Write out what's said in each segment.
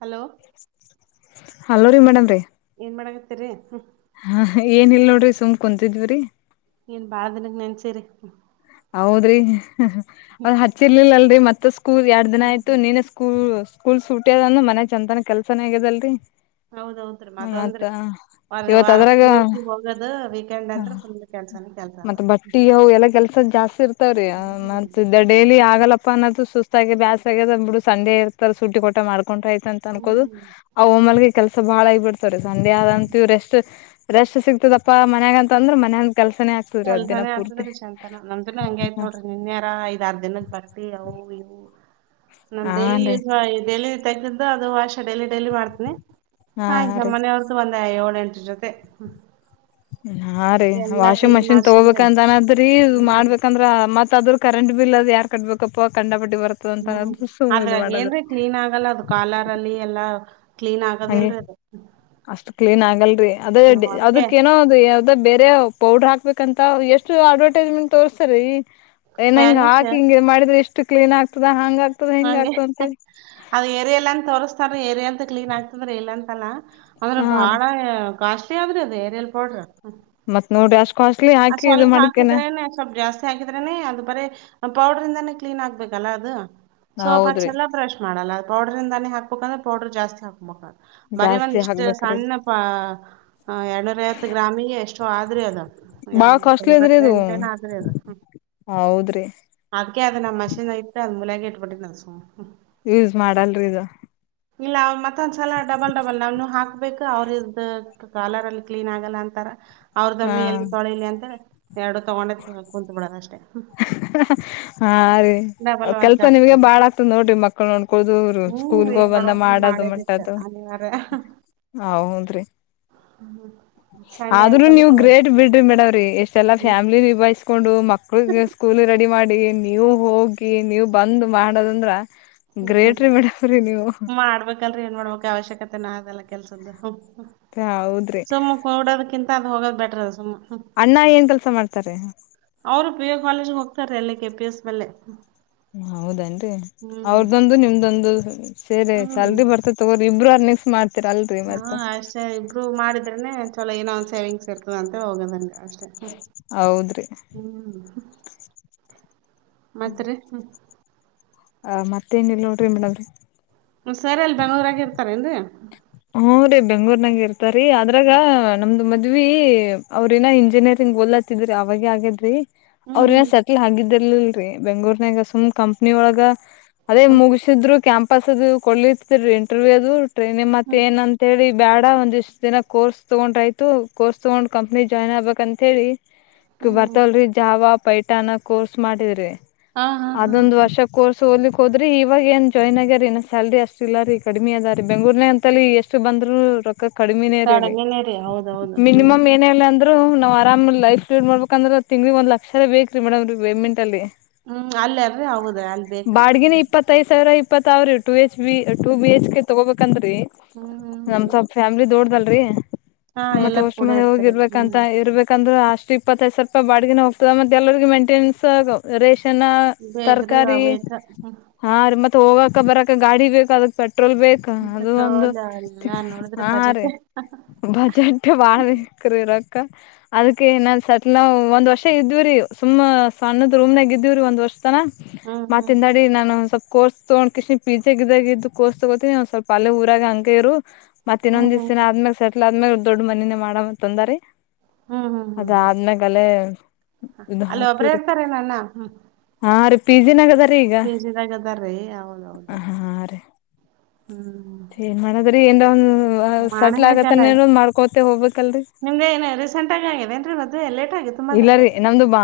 Hello hello ರೀ madam ರೀ ಏನ್ ಮಾಡಕತ್ತರಿ ಹಾ ಏನಲ್ ನೋಡ್ರಿ ಸುಮ್ ಕುಂತಿದ್ವ್ರರಿ ಏನ್ ಬಾಳದಿನಕ್ಕೆ ನೆನ್ಚೇರಿ ಹೌದ್ರಿ ಅವ್ ಹಚ್ಚಿರ್ಲಿಲ್ಲ ಅಲ್ರರಿ ಮತ್ತ ಸ್ಕೂಲ್ ಎರಡ್ ದಿನ ಹ್ಮ್ ಆಯ್ತು ನೀನ ಸ್ಕೂಲ್ ಸ್ಕೂಲ್ ಸೂಟಿ ಅದಂದ ಮನಯ ಚೇಂಜ್ ಅಂತನ ಕೆಲ್ಸನೇ ಆಗ್ಯಲ್ರರಿ ಹೌದೌದ್ರೀ ಮದ್ ಅಂದ್ರೀ ಇವತ್ ವಾರ ಅದ್ರಾಗ ಪೂರ್ತಿ ಹೋಗೋದು ವೀಕೆಂಡ್ ಅಂತ ಫುಲ್ ಕೆಲಸ ಮತ್ತತ್ ಬಟ್ಟಿ ಅವು ಎಲ್ಲಾ ಕೆಲ್ಸದ ಜಾಸ್ತಿ ಇರ್ತವ್ರಿ ಹ್ಮ್ ಮತ್ತ ಇದ ಡೈಲಿ ಆಫ್ ಆಗಲ್ಲಪ್ಪ ಅನ್ನದು ಸುತಾಗಿ ಬ್ಯಾಸಸ್ಗ ಅಂದ್ ಬಿ ಸಂಡೆ ಇರ್ತಾರೆ ಸುಟ್ಟಿ ಕೊಟ್ಟ ಮಾಡಕೊಂಡಯ್ ಅಂತ ಅನ್ಕೋದು ಹ್ಮ್ ಅವ ಒಮ್ಮಲ್ಗೆ ಕೆಲಸ ಬಾಳ ಆಗಬಿಡ್ತವ್ರೀ ಸಂಡೆ ಆದಂತ ಇವ್ ರೆಸ್ಟ್ ರೆಸ್ಟ್ ಸಿಗ್ತದಪ್ಪ ಮನ್ಯಾಗ ಅಂತ ಅಂದ್ರ ಮನ್ಯಾಗಿನ್ ಕೆಲ್ಸನೆ ಕೆಲ್ಸಾನೆ ಆತದ್ರೀ ಸಂಜಿತನ ನಮ್ದನ ಹಂಗ ಆಯ್ತ ನೋಡ್ರಿ ನಿನ್ಯಾರ ಐದ ಆರ್ ದಿನದ ಬಟಿ ಅವು ಇವು ನಮ ಡೈಲಿ ಹಾನ್ ರೀ ಯೂಸ್ ಡೈಲಿ ತೆಗ್ದಿದ್ದು ಅದು ವಾಷ ಡೈಲಿ ಡೈಲಿ ಮಾಡ್ತೀನಿ ಹಾ ರೀ ಆಯ್ತಮ್ಮನೆಯವ್ರದ್ದು ಒಂದ ಏಳ ಎಂಟ್ರ ಜೊತೆ ಹಾ ರೀ ಎಲ್ಲಾ ವಾಷಿಂಗ್ ಕ್ಲೀನ್ ಮಷಿನ್ ಮಾಡ್ಸಿದ್ರೆ ತಗೋಬೇಕಂತ ಅನದ್ರೀ ಇ ಹ್ಮ್ ಮಾಡ್ಬೇಕಂದ್ರ ಮತ್ ಅ ಆದ್ರ ಕರೆಂಟ್ ಬಿಲ್ ಅದು ಯಾರ್ ಕಟ್ಬೇಕಪ್ಪ ಕಂಡ ಬಿಟ್ಟ ಹ್ಮ್ ಅದ್ರಾಗ ಏನ್ರಿ ಕ್ಲೀನ್ ಆಗಲ್ಲ ಅದು ಕಾಲಾರಲ್ಲಿ ಎಲ್ಲಾ ಹಗೆ ಆಗದಿಲ್ರಿ ಅದು ಅಷ್ಟು ಕ್ಲೀನ್ ಆಗಲ್ರಿ ಅದೇ ಅದಕ್ಕೆ ಅದಕ್ಕ ಏನೋ ಅ ಅ ಬೇರೆ ಪೌಡ್ರ ಹಾಕ್ಬೇಕಂತ ಎಷ್ಟು ಅಡ್ವರ್ಟೈಸ್ಮೆಂಟ್ ತೋರ್ಸ್ತರಿ ಏನಂಗ ಹಾಕಿ ಹಿಂಗಗೆ ಮಾಡಿದ್ರೆ ಎಷ್ಟು ಕ್ಲೀನ್ ಆಗ್ತದ ಹಂಗ ಆಗ್ತದ ಹಿಂಗ ಹಾಗೆ ಆಗ್ತದ ಅಂತೇಳಿ ಅದ ಏರಿಯ ಎಲ್ಲ ಅಂತ ತೋರ್ಸ್ತಾರ ಏರಿಯಾ ಅಂತ ಕ್ಲೀನ್ ಆಗ್ತದ್ರ ಇಲ್ಲಾಂತಲ್ಲ ಅದ್ರ ಹಾ ರೀ ಬಾಳ ಕಾಸ್ಲಿ ಆದ್ರೆ ಅದ ಏರಿಯಲ್ ಪೌಡ್ರ ಮತ್ತ ನೋಡಿ ಅಷ್ಟ ಸ್ವಲ್ಪ ಹಾಕಿದ್ರೇನೆ ಸ್ವಲ್ಪ್ ಜಾಸ್ತಿ ಹಾಕಿದ್ರೇನೆ ಅದು ಬರೆ ಪೌಡ್ರ ಇಂದಾನೇ ಕ್ಲೀನ್ ಆಗ್ಬೇಕಲ್ಲ ಅದು ಸೋಪ್ ಹೌದ್ರಿ ಹಚಲ್ಲ ಬ್ರಶ್ ಮಾಡಲ್ಲ ಪೌಡರ್ ಇಂದಾನೆ ಹಾಕ್ಬೇಕಂದ್ರೆ ಪೌಡರ್ ಜಸ್ತಿ ಹಾಕ್ಬೇಕ ಬರೀ ಒಂದ್ ಜಾಸ್ತಿ ಇಷ್ಟ ಹಾಕ್ಬೇಕ್ರೀ ಸಣ್ಣ ಪ ಎರಡನೂರರೈವತ್ತು ಗ್ರಾಮಿಗೆ ಎಷ್ಟೋ ಆದ ಆದ್ರೆ ಅದು ಬಾಳ ಎಮ್ಮ ಕಾಸ್ಟ್ಲಿ ಇದ್ರಿ ಇದು ತುಂಬತೆಂಟ್ನ ಆದ್ರೆ ಅದು ಹೌದ್ರಿ ಅದಕ್ಕೆ ಅದ ನಮ್ಮಷೆನ್ ನಾಗ್ ಇಟ್ಟ ಅದು ಮೂಲ್ಯ ಇಟ್ಬಟ್ಟಿ ಸುಮ್ನೆ ಯೂಸ್ ಮಾಡಲ್ರಿ ಅದು ಇಲ್ಲ ಅವ ಮತ್ತೊಂದ್ಸಲ ಡಬಲ್ ಡಬಲ್ ನಾವ್ನು ಹಾಕ್ ಬು ಅವ್ರದ ಕಾಲರ್ ಅಲ್ಲಿ ಕ್ಲೀನ್ ಆಗಲ್ಲ ಅಂತಾರ ಹಾ ಅವ್ರದಮ್ಮಿ ಎಲ್ಲಿ ತೊಳಲಿ ಅಂತ ಎರಡು ತಗೊಂಡೆ ಕುಂತು ಬಿಡದ ಅಷ್ಟೇ ಹಾ ರೀ ಕೆಲ್ಸ ಆಗ್ತದ ನಿಮ್ಗೆ ಬಾಳ ಆಗ್ತದ ನೋಡ್ರಿ ಮಕ್ಕಳ ನೋಡಕೊಳ್ಳುವುದು ಹ್ಮ್ ಸ್ಕೂಲ್ ರೀ ಏನ್ ಮಾಡಬೇಕು ರಿ ಮಾಡೇಬೇಕ ಅನಿವಾರ್ಯ ಹೌದ್ರರಿ ಹ್ಮ ಸಂಡೆ ಅಂತಂದ್ರ ಮೇಡಮ್ ರೀ ಎಷ್ಟೆಲ್ಲ ಫ್ಯಾಮಿಲಿ ನಿಭಾಯಿಸ್ಕೊಂಡು ಮಕ್ಳ ಸ್ಕೂಲ್ ರೆಡಿ ಮಾಡಿ ನೀವು ಹೋಗಿ ನೀವು ಬಂದ್ ಮಾಡದಂದ್ರ ಹ್ಮ್ ಗ್ರೇಟ್ ರೀ ಮೇಡವ್ರಿ ನೀವು ಹ್ಮ್ ಮಾಡ್ಬೇಕಲ್ರರಿ ಏನ್ ಮಾಡ್ಬೇಕ ಅವಶ್ಯಕತೆ ನಾ ಅದೆಲ್ಲ ಕೆಲ್ಸದ್ದ ಹೌದ್ರಿ ಸುಮ್ಮ ನೋಡೋದಕ್ಕಿಂತ ಅಲ್ಲಿ ಹೋಗೋದ್ ಬೆಟ್ರ ಅದ ಸುಮ್ಮ ಅಣ್ಣ ಏನ್ ಕೆಲ್ಸ ಮಾಡ್ತಾರೆ ಅವರು ಪಿಯು ಕಾಲೇಜ ಹೋಗ್ತಾರ ಅಲ್ಲೇ ಕೆ ಪಿ ಎಸ್ ಬಲ್ಲೆ ಹೌದೇನ್ರಿ ಹ್ಮ್ ಅವ್ರದೊಂದು ನಿಮ್ದೊಂದು ಸೇರಿ ಹ್ಮ್ ಸ್ಯಾಲ್ರಿ ಬರ್ತದ ತಗೋರಿ [unintelligible] ಹಾ ಮತ್ತ ಅಷ್ಟೇ ಇಂಪ್ರೂವ್ ಮಾಡಿದ್ರೆನೆ ಚಲೋ ಏನೋ ಒಂದ್ ಸೇವಿಂಗ್ಸ್ ಇರ್ತದ ಅಂತ ಹೋಗೋದಂಗೆ ಅಷ್ಟ್ ಹೌದ್ರಿ ಹ್ಮ್ ಮತ್ತ ರಿ ಹ್ಮ್ ಆ ಮತ್ತೇನಿಲ್ಲ ನೋಡ್ರಿ ಮೇಡಮ್ರಿ ಹ್ಞ ಸರ ಎಲಿ ಬೆಂಗಳೂರು ನಾಗ್ ಇರ್ತಾರೇನ ರೀ ಹೂ ರಿ ಬೆಂಗ್ಳೂರ್ನಾಗ ಇರ್ತಾರ ಅದ್ರಾಗ ನಮ್ದು ಮತ್ತ ಮದವಿ ಅವ್ರ ಇನ್ನ ಇಂಜಿನಿಯರಿಂಗ್ ಓಲ್ತ್ತಿದ್ರಿ ಅವಾಗ ಆಗದ್ರಿ ಹ್ಮ್ ಅವ್ರ ನ ಹ್ಮ್ ಸೆಟ್ಲ್ ಆಗಿದ ಇಲ್ರರಿ ಬೆಂಗಗಳೂರ್ನಾಗ ಸುಮ್ ಕಂಪ್ನಿ ಒಳಗ ಅದೇ ಹ್ಮ್ ಮುಗಸಿದ್ರು ಕ್ಯಾಂಪಸ್ ಅದು ಕೊಡ್ಲಿತ್ರೀ ಇಂಟರ್ವ್ಯೂ ಅದು ಟ್ರೈನಿ ಮತ್ತ ಹ್ಮ್ ಏನ್ ಅಂತೇಳಿ ಬೇಡ ಒಂದ್ ಇಷ್ಟು ದಿನ ಕೋರ್ಸ್ ತಗೊಂಡ್ರಾಯ್ತು ಕೋರ್ಸ್ ತಗೊಂಡ್ ಕಂಪ್ನಿ ಜಾಯ್ನ್ ಆಗ್ಬೇಕಕ್ ಅಂತ ಹೇಳಿ ಹ್ಮ್. ಬರ್ತಲ್ರರಿ ಜಾವ ಪೈಥಾನ್ ಕೋರ್ಸ್ ಮಾಡಿದ್ರಿ ಹಾ ಹಾ ಹಾ ಅದೊಂದು ಹಾ. ವರ್ಷ ಕೋರ್ಸ್ ಒಡಲಿಕೊದ್ರಿ ಇವಾಗ ಏನ್ ಜಾಯ್ನ್ ಆಗ್ಯಾರೀ ಇ ಸಲ್ರಿ ಅಷ್ಟ ಇಲ್ಲರಿ ಕಡಿಮಿ ಅದರಿ ಬೆಂಗಗಳೂರ್ನ ಅ ಅಲ್ಲಿ ಎಸ್ಟ್ ಬಂದ್ರು ರೊಕ ಕಡಿಮಿನೆರಿ ಅಲ್ಲಿ ಕಡ್ಮಿನೇ ರೀ ಹೌದೌದು ಹ್ಮ್. ಮಿನಿಮಮ್ ಏನಲ್ಲ ಅಂದ್ರ ನಾವ್ ಆರಾಮ್ ನಮ್ ಲೈಫ ಲೀಡ್ ಮಾಡಬೇಕ ಅಂದ್ರೆ ತಿಂಗಳಿ ಒಂದ್ ಲಕ್ಷರೇ ಬೇಕ್ರೀ ಮೇಡಮ್ ಪೇಮೆಂಟ್ ಅಲ್ಲಿ ಹ್ಮ್ ಅಲ್ಲರ್ರಿ ಹೌದ್ರಿ ಅಲ್ಲಿ ಬೇಕ್ರಿ ಹ್ಮ ಇಪ್ಪತ್ಾವ್ರಿ ಟ ಎಚ್ ಬಿ ಟ ಬಿ ಎಚ್ ಕೆ ತಗೋಬೇಕಂತರಿೀ ಹ್ಮ್ ಹ್ಮ್ ನಮ್ ಹ್ಮ್. ಸ್ವಲ್ ಫ್ಯಾಮಿಲಿ ದೊಡ್ದಲ್ ಹಾ ಮತ್ತ ಎಲ್ಲಾರೂ ಅಷ್ಟ ಕೂಡ ಮ ಇರ್ತಾರ ಹೋಗಿರ್ಬೇಕಂತ ಹ್ಮ್ ಇರ್ಬೇಕಂದ್ರೆ ಹತ್ತು ಇಪ್ಪತ್ತೈದು ಸಾವಿರ ರೂಪಾಯಿ ಬಾಡಗಿನ ಹೋಗ್ತದ ಮತ್ತೆ ಎಲ್ಲರಿಗೆಗ ಮೈಂಟೆನೆನ್ಸ್ ರೇಶ ಚನ್ನ ಬೇಕ್ರಿ ಅವ ತರಕಾರಿ ಬೇಕ. ಹ್ಮ್ ಹಾ ರಿ ಮತ್ ಹೋಗಕ ಬರಕ ಗಾಡಿ ಬೇಕ ಅದಕ್ ಪೆಟ್ ಪೆಟ್ರೋಲ್ ಬೇಕ ಅದು ಒಂದು ಪೆಟ್ರೋಲ್ ಎಲ್ಲಾ ನೋಡಿದ್ರೆ ಹಾ ರೀ ಬಜೆಟ್. ಬಜಟ್ ಬಾಳ್ ಬೇಕ್ ರಿ ಇರಾಕ್ ಅದಕ್ಕೆ ನಾನ್ ಸೆಟ್ಲ್ ನ ಒಂದ್ ವರ್ಷ ಇದ್ವ್ರೀ ಸುಮ್ಮ್ ಸಣ್ಣದ ರೂಮ್ನಾಗ ಇದ್ವಿರಿ ಒಂದ್ ವರ್ಷ ಹ್ಮ್ ಹ್ಮ್ ಮಾತ್ತಿಂದಾಡಿ ನಾನು ಸ್ವಲ್ಪ ಕೋಸ್ ತಗೊಂಡ ಕಷ್ಣ ಪಿಜಗ ಇದಾಗ ಇದ್ದ ಕರ್ಸ್ ತಗೋತಿನನ ಒಂದ ಸ್ವಲ್ಪ ಅಲ್ಲೇ ಊರಗ ಹಂಗ ಇರು ಮತ್ತ ಹ್ಮ್ ಇನ್ನೊಂದ ಹ್ಮ್ ಹ್ಮ್ ದಿವ್ಸಿನ ಆದ್ಮೇಲೆ ಸೆಟ್ಲ್ ಆದ್ಮೇಲೆ ದೊಡ್ ಮನಿನೇ ಮಾಡಮ ಅಂತ ಅಂದರಿ ಅದ ಆದ್ಮಲಾ ಅಲ್ಲೇ ಇದು ಅಲ್ಲ ಒಬ್ರ ಹಾಕ್ತಿವ್ರಿ ಇರ್ತಾರೆ ನನ್ನ ಹ್ಮ್ ಹಾ ರೀ ಪಿ ಜಿ ನಗದ ಕೆೇಜಿದಾಗದಾರೀ ಹೌದೌದ ಹಾ ರೀ ಹ್ಮ್ ಅ ಎ ಸೆಟ್ಲ್ ಮಾಡಬೇಕಲ್ಲ ಆಗತ್ತೇನ ಮಾಡ್ಕೋತೆೇ ಹೋಗ್ಬೇಕಲ್ರರಿ ನಿಮ್ದ ಏನ ರೀಸೆಂಟ್ ಆಗಿ ಆಗ್ಯದೇನ್ರಿ ಮದ್ವೆ ಲೇಟ್ ಆಗಿತ್ತು ಮದ್ವೆ. ಇಲ್ಲರಿೀ ನಮ್ದು ಬಾ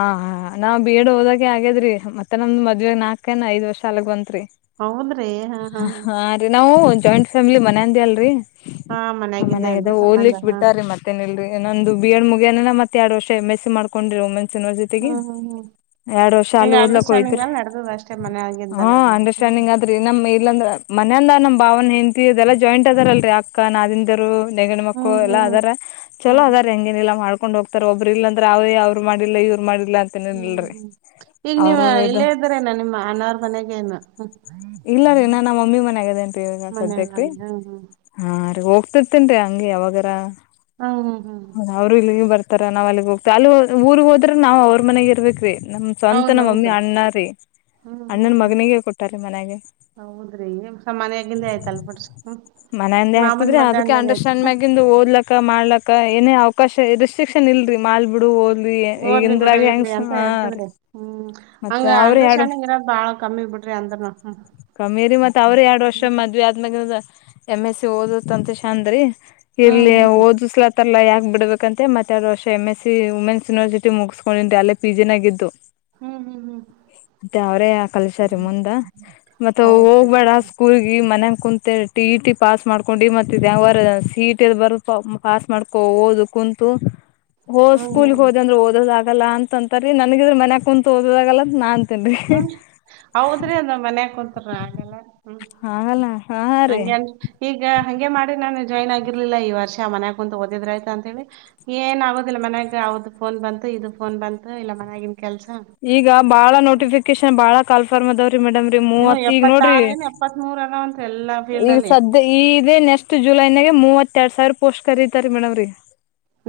ನಾ ಬಿ ಎಡ್ಓದಕ ಆಗ್ಯದ್ರ ಮತ್ತ ನಮ್ದ್ ಮದ್ವೆಗ್ ನಾಕನ್ ಐದ ವರ್ಷ ಅಲ್ಗ್ ಬಂತತ್ರಿ ಹಾ ರೀ ನಾವು ಜಾಯಿಂಟ್ ಫ್ಯಾಮಿಲಿ ಮನಂದಿ ಅಲ್ರಿ ಹಾ ಮನ್ಯಾಗಿಂದ ಮನ್ಾಗ ಏನ್ರಿ ಸಂಬಂಧ ಹಓ್ಲಿಕ್ ಹಾ. ಬಿಟ್ಟಾರೆ ಮತ್ತೇನ್ ಇಲ್ೊಂದು ಬಿಡ್ ಮುಗ ಏನ ಮತ್ತ ಎರಡು ವರ್ಷ ಮೆಸ್ ಮಾಡಕೊಂಡ್ರಿ ಹ್ಮ್ ಹ್ಮ್ ಹ್ಮ್ ಎರಡ್ ವರ್ಷ ಅಲ್ಲಿ ಹಿಂಗ ಓದ್ಲಕ್ ಅಂಡರ್ಸ್ಟ್ಯಾಂಡಿಂಗ್ ಹಯ್ತ್ರಿ ಅಲ್ಲಿ ನಡ್ದದ ಅಷ್ಟೇ ಹ ಮನ್ಯಾಗಿಂದೆಲ್ಲಾ ಅಂಡರ್ಸ್ಟ್ಯಾಂಡಿಂಗ್ ಹ್ಮ್ ಆದ್ರಿ ನಮ ಇಲ್ಲಂದ ಮನ ಅಂದ ನಮ್ಮ್ ಭಾವನ ಹೆಂತಿ ಅದೆಲ್ಲ ಜಾಯಿಂಟ್ ಅದಾರಲ್ರರಿ ಅಕ್ಕ ನ ದಿಂದರು ನೆಗಣ ಮಕ್ಕಳು ಹ್ಮ್ ಎಲ್ಲಾ ಹ್ಮ್ ಹ್ಮ್ ಅದಾರ ಚಲೋ ಅದಾರ ಹ್ಮ್. ಹೆಂಗೇನಿಲ್ಲಾ ಮಾಡ್ಕೊಂಡ್ ಹೋಗ್ತಾರೆ ಒಬ್ಬರು ಇಲ್ಲ ಾವೇ ಅವ್ ಮಾಡಿಲ್ಲ ಇವ್ ಮಾಡ ಹ್ಮ್ ಹ್ಮ್ ಈಗ ನೀವ ಇದು ಇಲ್ಲೇ ಇದ್ರೇನ ನಿಮ್ಮ ಅನಾರ ಮನೆಗೇನು ಇಲ್ಲ ರೀ ನಾ ನಮ್ಮ ಮಮ್ಮಿ ಮನ್ಯಾಗದೇನ್ೀ ಈವಗ ಸದ್ಯಕೀ ಮನೆಯಲ್ಲಿ ಹ್ಮ್ ಹ್ಮ್ ಹಾ ರ್ತೇನ್ೀ ಹಂಗಗೆ ಯಾವಾಗರ ಹ್ಮ್ ಹ್ಮ್ ಹ್ಮ್ ಅವರು ಇಲ್ಲಿ ಬರ್ತ ರ ನಾವ್ ಅಲ್ಲಿಗ್ ಹೋಗ್ತವಿ ಅಲ್ಲಿ ಊ ಹೋದ್ರ ನಾವ ಅವ್ರ ಮನೆಗೆ ಇರ್ಬೇಕವಿ ನಮ ಸ್ವಂತ ನಮ್ಮ ಮಮ್ಮಿ ಹೌದೌದು ಅಣ್ಣ ರೀ ಹ್ಮ್ ಅಣ್ಣನ ಹ್ಮ್ ಮಗನಿಿಗೆ ಕೊಟ್ಟಾರೆ ಮನೆಗೆ ಹೌದ್ರಿ ಸಮಾಮಾನ್ಯ ಆಾಗಿಿಂದ ಆಯ್ತಲ್ ಮುಡ್ಸ್ ಮನೆಯಿಂದೆ ಮಾಮನ್ ಮಗನ್ ಮಾಡ್ಲಾಕ್ಕ ಏನೇ ಅವಕಾಶ ರೆಸ್ಟ್ರಿಕ್ಷನ್ ಇಲ್ರರಿ ಮಾಡಲ್ ಬಿಡು ಹಓದ್ಲಿ ಓದ್ಲಿ ಬಿಡು ಇರ್ಲಿ ಅಂತ ಹೇರ್ತದ್ರಿ ಹ್ಮ್ ಹಂಗ ಅಂದ್ರಸ್ಾನಿಂಗ್ ಇರದ್ ಬಾಳ ಕಮ್ಮಿ ಬಿಡ್ರಿ ಅಂದ್ರನು ಹ್ಮ್ ಕಮ್ಮೀರಿ ಮತ್ತ ಅವ್ರ ಎರಡ್ ವರ್ಷ ಮದ್ವಿ ಆದದ್ಮಾಗ ಎಮ್ ಎಸ್ ಸಿ ಓದತ್ ಅಂತ ಚಂದ್ರಿ ಹ್ಮ್ ಇರ್ಲಿ ಹ್ಮ್ ಹ್ಮ್ ಹ್ಮ್ ಓದಸ್್ಲ ಮತ್ತಲ್ಲಾಕೆ ಬಿಡಬೇಕ ಅಂತೆತ್ತೆರಡು ವರ್ಷ M S C women's university ಮುಗಿಸ್ಕೊಂಡಿದ್ರಿ ಅಲ್ಲ ಪಿಿನಾಗಿದ್ದು ಹ್ಮ್ ಹ್ಮ್ ಹ್ಮ್ ಮತ್ತೆ ಅವರೇ ಕಲಶ ಮುಂದ ಮ ಹೌದ್ರಿ ಹೋಗ್ಬೇಡ ಸ್ಕೂಲ್ ಮ ಕುಂತಿ ಇಟಿ ಪಾಸ್ ಮಾಡ್ಕೊಂಡಿ ಮತ್ತ ಸಿಟಿಲ್ಲಿ ಬ ಪಾಸ್ ಮಾಡ್ಕೋ ಓದ ಕುಂತು ಹೋ ಹ್ಮ್ ಸ್ಕೂಲ್ಗ್ ಹ್ಮ್ ಹೋದ್ ಅಂದ್ರ ಓದ ಆಗಲ್ಲ ಅಂತಾರೀ ನನ್ಗಿದ್ರ ಮನ್ಯಕ ಕುಂತ ಓದಗಲ್ಲ ನಾನ್ ತಲ್ಲಿ ಹ್ಮ್ ಹೌದ್ರಿ ಅದು ಮನ್ಯ ಕುಂತರ ಹಾಗೆಲ್ಲ ಹ ಆಗಲ್ಲ ಹಾ ರೀ ಹಗೆನ್ ಈಗ ಹಂಗೆ ಮಾಡಿ ನಾನು ಜಾಯ್ನ್ ಆಗಿರ್ಲಿಲ್ಲ ಈ ವರ್ಷ ಮನ್ಯಾಗ ಕುಂತ ಓದಿದ್ ಆ್ತ ಅಂತ ಹೇಳಿ ಏನ್ ಆಗೋುದಿಲ್ಲ ಮನ್ಯಾಗ ಯಾವ್ದ ಫೋನ್ ಬಂತು ಇದು ಫೋನ್ ಬಂತು ಇಲ್ಲ ಮನ ಈಗ ಬಾಳ ನೋಟಿಫಿಕೇಶನ್ ಬಾಳ ಕಾಲ್ಫಾರ್ಮ್ ಅವ್ರರು ರಿ ಮೇಡಮ್ ರೀ ಹ್ಮ್ ಮೂವತ್ ಈಗ್ ನೋಡ್ರಿ ಎಪ್ಪತ್ತಾರ ಏನ್ ಎಪ್ಪತ್ಮೂರ್ ಅದಾವಂತ್ರಿ ಎಲ್ಲಾ ಈಗ ಅಲ್ಲಿ ಸದ್ಯ ಈೇ ನೆಕ್ಸ್ಟ್ ಜುಲೈನಾಗ ಮೂವತ್ತ ಎರಡ್ ಸಾವಿರ ಪೋಸ್ಟ್ ರೀಿತಾರಿ ಮೇಡಮ್ ಅವ್ರೀಗ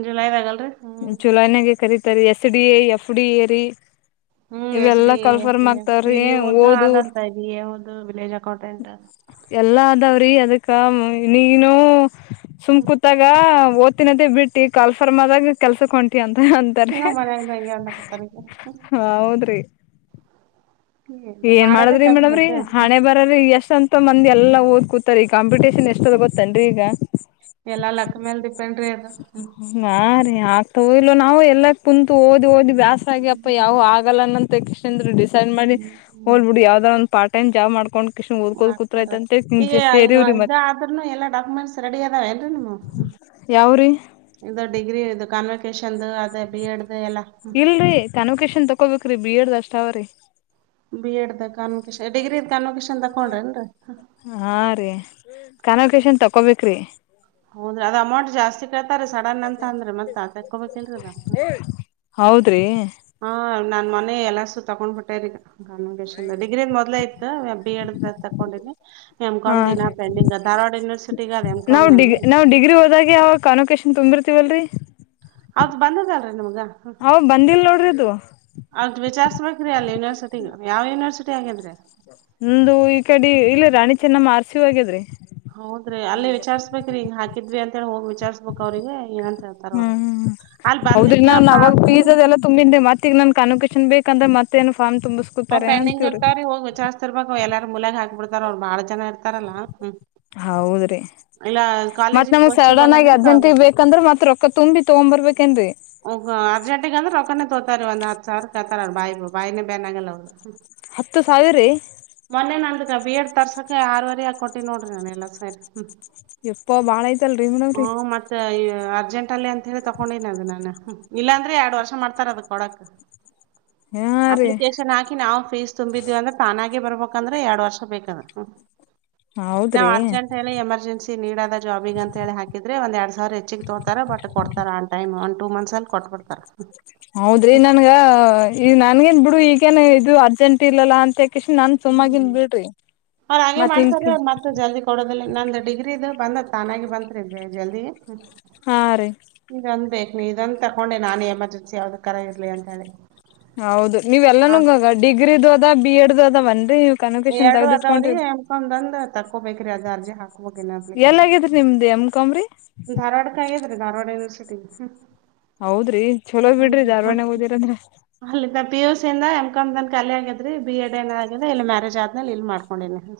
ಜುಲೈದಾಗ ಅಲ್ರಿ ಹ್ಮ್ ಚುಲಾನಾಗ ಕರೀತರಿ ಎಸ್ ಡಿ ಎಫ್ ಡಿ ರಿ ಹ್ಮ್ ಎಸ್ ಡಿ ಎ ಡಿ ಹಓದ್ ಓದು ಆದಂತ ಇದದು ವಿಲೇಜ್ ಅಕೌಂಟೆಂಟ್ ಎಲ್ಲಾ ಅದಾವ್ರಿ ಅದಕ್ಕ ನೀನು ಸುಮಕೂತಾಗ ಓ್ತ್ತಿನದ ಬಿಟ್ಟಿ ಕಾಫರ್ಮ ಆದಾಗ ಕೆಲ್ಸಕಂಂತಟಿ ಅಂತ ಅಂತಾರೆ ಇನ್ನು ಮನ್ಯಾಗ ಹಂಗೆ ಅನ್ನಕತ್ತಾರ ಈಗ ಹ್ಮ್ ಹೌದ್ರಿ ಏನ್ ಮಾಡೋದೇ ಮಾಡದ್ರಿ ಕೆಲ್ಸ ಮಾಡೇಡವ್ರಿ ಮತ್ತ ಹಣೆ ಬರ್ರರಿ ಎಷ್ಟ ಅಂತ ಮ ಂದ ಎಲ್ಲ ಓದ್ ಕೂತಾರೆ ಈ ಕಾಂಪಿಟೇಷನ್ ಎಷ್ಟೊರ ಗೊತ್ತೇನ್ರಿ ಈಗ ಎಲ್ಲಾ ಲೆಕ್ಕ ಮೇಲ್ ಡಿಪೆಂಡ್ರಿ ಅದು್ಮ ಇಲು ನಾವು ಎಲ್ಲ ಕುಂತು ಓದಿ ಓದಿ ಬ್ಯಾಸ ಆಗ್ಯಪ್ಪ ಯಾವ ಆಗಲ್ಲ ಅನ್ನಂತ ಅಂದ ಹ್ಮ್ ಹ್ಮ್ ಯಾವದ ಒ್ ಪಾರ್ ೈಮ ಜಾ ಮಾಡಕೊಂಡು ಹಾ ನೋಡ್ರಿ ಈಗ ಈಗ ಇದ ಮತ್ ಆದಾರ್ನು ಎಲ್ಲಾ ಡಾಕ್ಯುಮೆಂಟ್ಸ್ ರೆಡಿ ಅದಾವ ಅಲ್ರಿ ನಿಮ ಹ ಯಾವ ಇದು ಡಿಗ್ರಿ ಇದು ಕನ್ವಿಕೇಶನ್ದು ಅದೇ ಬಿ ಎಡ್ ಇಲ್ರರಿ ಕನ್ವೊಕೇಶನ್ ತಕೊಬೇಕ್ರಿ ಬಿ ಎಡ್ ಅಷ್ಟ ಅವ್ರೀ ದು ದು ತಕ್ಕೊಂಡ್ರೇನ್ರಿ ಹಾ ರೀ ಕನ್ೋಕೇಶನ್ ತೊಗೊಬೇಕ ರೀ ಹೌದ್ರಿ ಅದ್ ಅಮೌಂಟ್ ಜಾಸ್ತಿ ಕೇಳ್ತಾರ ಸಡನ್ ಅಂತ ಅಂದ್ರೆ ಮತ್ತತ್ ತಕೋಬೇಕಿಲ್ರದ ಹೌದ್ರಿ ಹಾ ನನ್ ಮನೆ ಎಲ್ಲಸು ತಗೊಂಡ್ಬಿಟ್ಟರಿ ಕನ್ಿಕೇಶನ್ ಡಿಗ್ರಿ ಮೊದಲ ಇತ್ ಬ ಅ್ರ ತಗೊಂಡಿನಿ ಹಾ ರ ಗ ಅದ ನಾವು ನಂದು ಡಿಗ್ರಿ ನಾ್ ಡಿಗ್ರಿ ಹೋದಾಗ ಅವಾಗ ಕನಕೇಶನ್ ತುಂಬಿರ್ತ ಇಿವಲ್ರಿ ಹೌದ್ ಬಂದದಲ್ರರಿ ನಿಮ್ಗ ಹ್ ಬಂದಿಲ್ ನೋಡ್ರಿದು ಅದ್ ವಿಚಾರ್ಸ್ಬೇಕ್ರಿ ಅಲ್ಲಿ ಯೂನಿವರ್ಸಿಟಿಗ ಯಾವ ಯೂನರ್ಿಟಿ ಆಗ್ಯಂದ್ರಿ ನಮ್ದು ಈ ಕಡೆ ಇಲ್ಲ ರಾಣಿ ಚೆನ್ನಮ್ಮ ಆಾರಸಿವ ಆಾಗ್ಯದ್ರಿ ಹೌದ್ರಿ ಅಲ್ಲಿೇ ವಿಚಾರ್ಸ್ಬೇಕ್ರಿ ಹಿಂಗ ಹಾಕಿದ್ವಿ ಅಂತ ಹೇಳಿ ಹೋಗಿ ವಿಚಾರ್ಸ್ಬೇಕಕ್ ಅವ್ರಿಗೆ ಏನಂತ ಹೇಳ್ತಾರ ಅವ್ರ. ಹ್ಮ್ ಹ್ಮ್ ಅಲ್ಲ್ ಹೌದ್ರಿಗ ನನ್ ಬಂದಿತ್ತಪ್ಪಾ ಅವವಾಗ ಪೀಸ ಅಂತಂದ್ರೆ ಅ ಎಲ್ಲ ತುಂಬಿೆ ಮತ್ತ ಈಗ ನನ್ ಕನಕೇಶನ್ ಬೇಕಂದ್ರ ಮತ್ತ ಅವ್ ಪೆಂಡಿಂಗ್ ಇರ್ತಾರ್ರ ಹೋಗ ವಿಚಾರ್ಸ್ತಿರ್ಬೇಕ ಎಲ್ಲಾರ ಮುಲೆಾಗ ಹಾಕ್ ಬಿಡ್ತಾರ ಅವ್ರು ಬಾಳ ಜನ ಇರ್ತಾರಲ್ಲಾ ಹ್ಮ ಹೌದ್ರಿ ಮತ್ ಗ್ ನಮ್ಗ್ ಗ್ ಸಡನ್ ಆಗಿ ಬಂದಾದಂದ್ರ ಅರ್ಜೆಂಟಗ ಕೇಳ್ಬೇಕು. ಬೇಕಂದ್ರ ಮತ್ ರೊಕ್ಕ ತುಂಬಿ ತಗೊ್ ಬರ್ಬೇಕೇನ್ರಿ ಒ ಅರ್ಜಂಟಗ ಅಂದ್ರೆ ಒಕ್ಕನ ತೋತಾರಿ ಒಂದ ಹತ್ ಸಾವರ ಕತಾರ ಬಾಯಿ ಬಾಯಿನೇ ಬೇನ್ ಆಗಲ್ಲ ಅವ ಹತ್ತು ಸಾವಿರ ಮೊನ್ನೆ ನಂದಕ ಬಿ ಎಡ್ ತರ್ಸಕ ಆರವರೆ ಆಾ ಕೊಟ್ಟಿ ನೋಡ್ರಿ ನಾನ ಎಲ್ಲಾ ಸರಿ ಹ್ಮ ಎಪ್ಪ ಭಾಳ ಐತಲ್ರಿ ಮೇಡಮ್್ರೀ ಅರ್ಜೆಂಟ್ ಅಲ್ಲಿ ಅಂತ ಹೇಳಿ ತಕೊಂಡಿನನ ಅದು ನಾ ಇಲ್ಲಾಂದ್ರೆ ಎರಡ್ ವರ್ಷ ಮಾಡ್ತಾರ ಅದಕ್ ಕೊಡಕ್ ಹಾ ರೀ ಅಪ್ಲಿಕೇಶನ್ ಹಾಕಿ ನಾವು ಫೀಸ್ ತುಂಬಿದೀವಿ ಅಂದ್ರೆ ತಾನ ಬಂದ್ರೆ ಎರಡು ವರ್ಷ ಬೇಕ ನಾವು ಹೌದ್ರಿ ಅರ್ಜೆಂಟ್ ಎಮರ್ಜೆನ್ಸಿ ನೀದ ಜಾಬಗ ಅಂತ ಹೇಳಿಾಕಿದ್ರೆ ಒಂದ ಎರಡ್ ಸಾವಿರ ಹೆಚ್ಚಿಗೆ ತೋತ ಬಟ್ ಕೊಡ್ತಾರ ಆ ಟಮ್ ಟೂ ಮಂತ್ಸ್ ಅಲ್ಲಿ ಕೊಟ್ಟಬಡ್ತಾರ ಹೌದ್ರಿ ನನ್ಗ ಈಗ ನನ್ಗೇನ್ ಬಿಡು ಈಗೇನ್ ಇದು ಅರ್ಜೆಂಟ್ ಇಲ್ಲಲ್ಲಾ ಅಂತ ಕಷ್ಣ ನನ್ ಸುಮ್ಮಾಗಿನ್ ಬಿಡ್ರಿ ಅವ್ರ ಹಾಗೆ ಮಾಡ್ತಾರೆ ಮತ್ತನ್ಕಿ ಅವ್ರ ಮತ್ತ ಜಲ್ದಿ ಕೊಡೋದಿಲ್ಲ ನಂದು ಡಿಗ್ರಿಿದ ಬಂದತ್ ತಾನಾಗಿ ಬಂತರಿ ಇದ್ವಿ ಜಲ್ದಿ ಹಾ ರೀ ಈಂದ ಬ ಇದನ್ ತಕೊಂಡೆ ನಾನು ಎಮರ್ಜೆನ್ಸಿ ಯಾವ್ದ ಕರ ಇರ್ಲಿ ಅಂತ ಹೇಳಿ ಹೌದು ನೀ್ ಹ ಎಲ್ಲಾನೂಗ್ಗ ಡಿಗ್ರಿಿದು ಅದ ಬಿ ಎಡ್್ದ ಅದ ಬನ್ಿ ಎರಡು ಅದಾವ್ರೀ ಎಮಕೊಂದ್ ತಕೊಬೇಕ್ರಿ ಅದ ಅರ್ಜಿ ಹಾಕಿ ಎಲ್ಲಗಿದ್ರ ನಿಮ್ದ್ ಎಮ್ಕಂಬ್ರಿ ಧಾರವಾಡಕ್ ಆಗೇದ್ರಿ ಧಾರವಾಡ ಯೂನಿವರ್ಸಿಟಿ ಹೌದ್ರಿ ಚಲೋ ಹ್ಮ್ ಬಿಡ್ರಿ ಹ್ಮ್ ಧಾರ್ವಾಡ್ಯ ಓದಿರಂದ್ರ ಅಲ್ಲಿಂದ ಪಿ ಯು ಎಂ ಕಾ್ ನ ಕಲಿ ಆಗಿದ್ರಿ ಬಿ ಎಡ್ ಏನ್ ಆಿದೆ ಇಲ್ಲಿ ಮ್ಯಾರೇಜ್ ಆದ್ಮೇಲೆ ಇಲ್ಲಿ ಮಾಡ್ಕೊಂಡಿನನಿ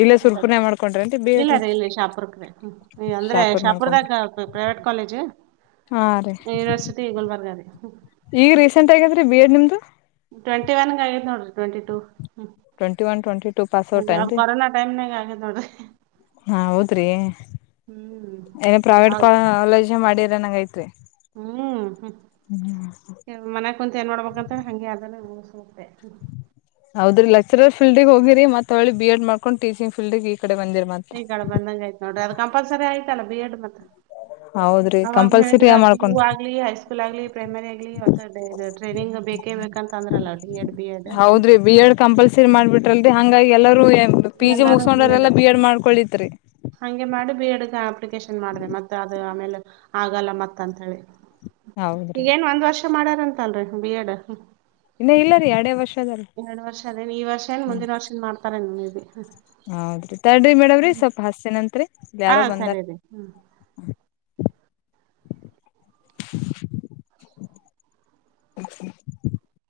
ಇಲ್ಲೇ ಹರಿ ಸುರ್ಪುರ್ನೆ ಮಾಡ್ಕೊಂಡ್ರಿ ಏನ್ರಿ ಬಿ ಇಲ್ಲ ಎಡ್ ರೀ ರ ಇಲ್ಲಿ ಶಾಪುರ್ಕ್ರೆ ಅಂದ್ರೆ ಶಾಪುರ್ ಮಾಡ್ಕೊಂಡ್ರಿ ಶಾಪುರದಾಗ ಪ್ರೈವೇಟ್ ಕಾಲೇಜ್ ಹಾ ರೀ ಗಲ್ ಬರ್ಗದೆೆ ಬಿಿಯಡ್ ನಿಮ್ದು ಟ್ವೆಂಟಿ ಒನ್ ಆಗ್ ನೋಡ್ರಿ twenty two twenty one twenty two pass out ಅಿ ಕೊರೋನಾ ಟೈಮ್ನಾಗ ಆಗೇತ್ ನೋಡ್ರಿ ಹಾ ಹೌದ್ರಿ ಹ್ಮ್ ಏನ ಪ್ರೈವೇಟ್ ಹೌದ್ ಕಾಲೇಜ್ ಜ ಮಾಡಿರ ನಂಗ ೈಐತ್ು ಹ್ಮ್ ಹ್ಮ್ ಮನ ಕುಂತ ಏನ್ ಮಾಡೋಡ್ಬೇಕಂತೇಳಿ ಹಂಗೆ ಅದಲ್ಲ ಹೆ ಹೌದ್ರ ಲೆಕ್ಚರ್ ಫಲ್ಡ್ಗ್ ಹೋಗಿರಿ ಮತ್ತ್ಳಿ ಬಿ ಎಡ್ ಮಾಡ್ಕೊಂಡ ಟಚಿಂಗ್ ಫೀಲ್ ಗೆ ಈಗಳ ಬಂದಂಗ ಆಯ್ತ ನೋಡ್ರಿ ಅದು ಕಂಪಲ್ಸರಿ ಆಯ್ತಲ್ಲ ಬಿ ಎಡ್ ಮತ್ತತ್ ಹೌದು ಅವಾಗ ಹೇಳಿದ್ರ ಪಿ ಯು ಆಗ್ಲಿ ಹೈಸ್ಕೂಲ್ ಆಗ್ಲಿ ಪ್ರೈಮರಿ ಆಗ್ಲಿದು ಟ್ರೈನಿಂಗ್ ಬೇಕೇ ಬೇಕ ಹಂತ ಅಂದ್ರಲ್ಲ ಡಿ ಎಡ್ ಬಿ ಎಡ್ ಹೌದ್ರಿ ಬಿ ಎಡ್ ಕಂಪಲ್ಸರಿ ಮಾಡಬಿಟ್ರಲ್ರಿ ಹಂಗಾಗಿ ಎಲ್ಲರೂ ಪಿ ಜಿ ಎಲ್ಲಾರು ಮುಗಸ್ಕೊಂಡ್ರ ಎಲ್ಲಾ ಬಿ ಎಡ್ ಮಾಡ್ಕಳತ್ರಿ ಬಿ ಎಡ್ ಅಪ್ಲಿಕೇಶನ್ ಮಾಡಿದೆ ಮತ್ತ ಅದು ಆಮೇಲೆ ಆಗಲ್ಲ ಮತ್ತ ಅಂತ ಹೇಳಿ ಈಗ ಹೌದ್ರಿ ಏನ್ ಒಂದ್ ವರ್ಷ ಮಾಡ್ಯಾರಂತಲ್ರರಿ ಬಿ ಎಡ್ ಇನ್ನ ಇಲ್ಲ ರೀ ಅಡೇ ವರ್ಷ ಅದ ರೀ ಎರಡು ವರ್ಷ ಅದೇನ್ ಈ ವರ್ಷ ಏನ್ ಹ್ಮ್ ಮುಂದಿನ ವರ್ಷನ್ ಮಾಡ್ತಾರೆ ನೀ ಇವಿ ಹೌದ್ರಿ ತಡ್ರಿ ಮೇಡವ್ರಿ ಸ್ವಲ್ಪ ಹಸ ನತ್ರಿ ಹಾ ಯಾರೋ ಬಂದಾರ ಸರಿ ರೀ ಹ್ಮ್. ಹ [inaudible]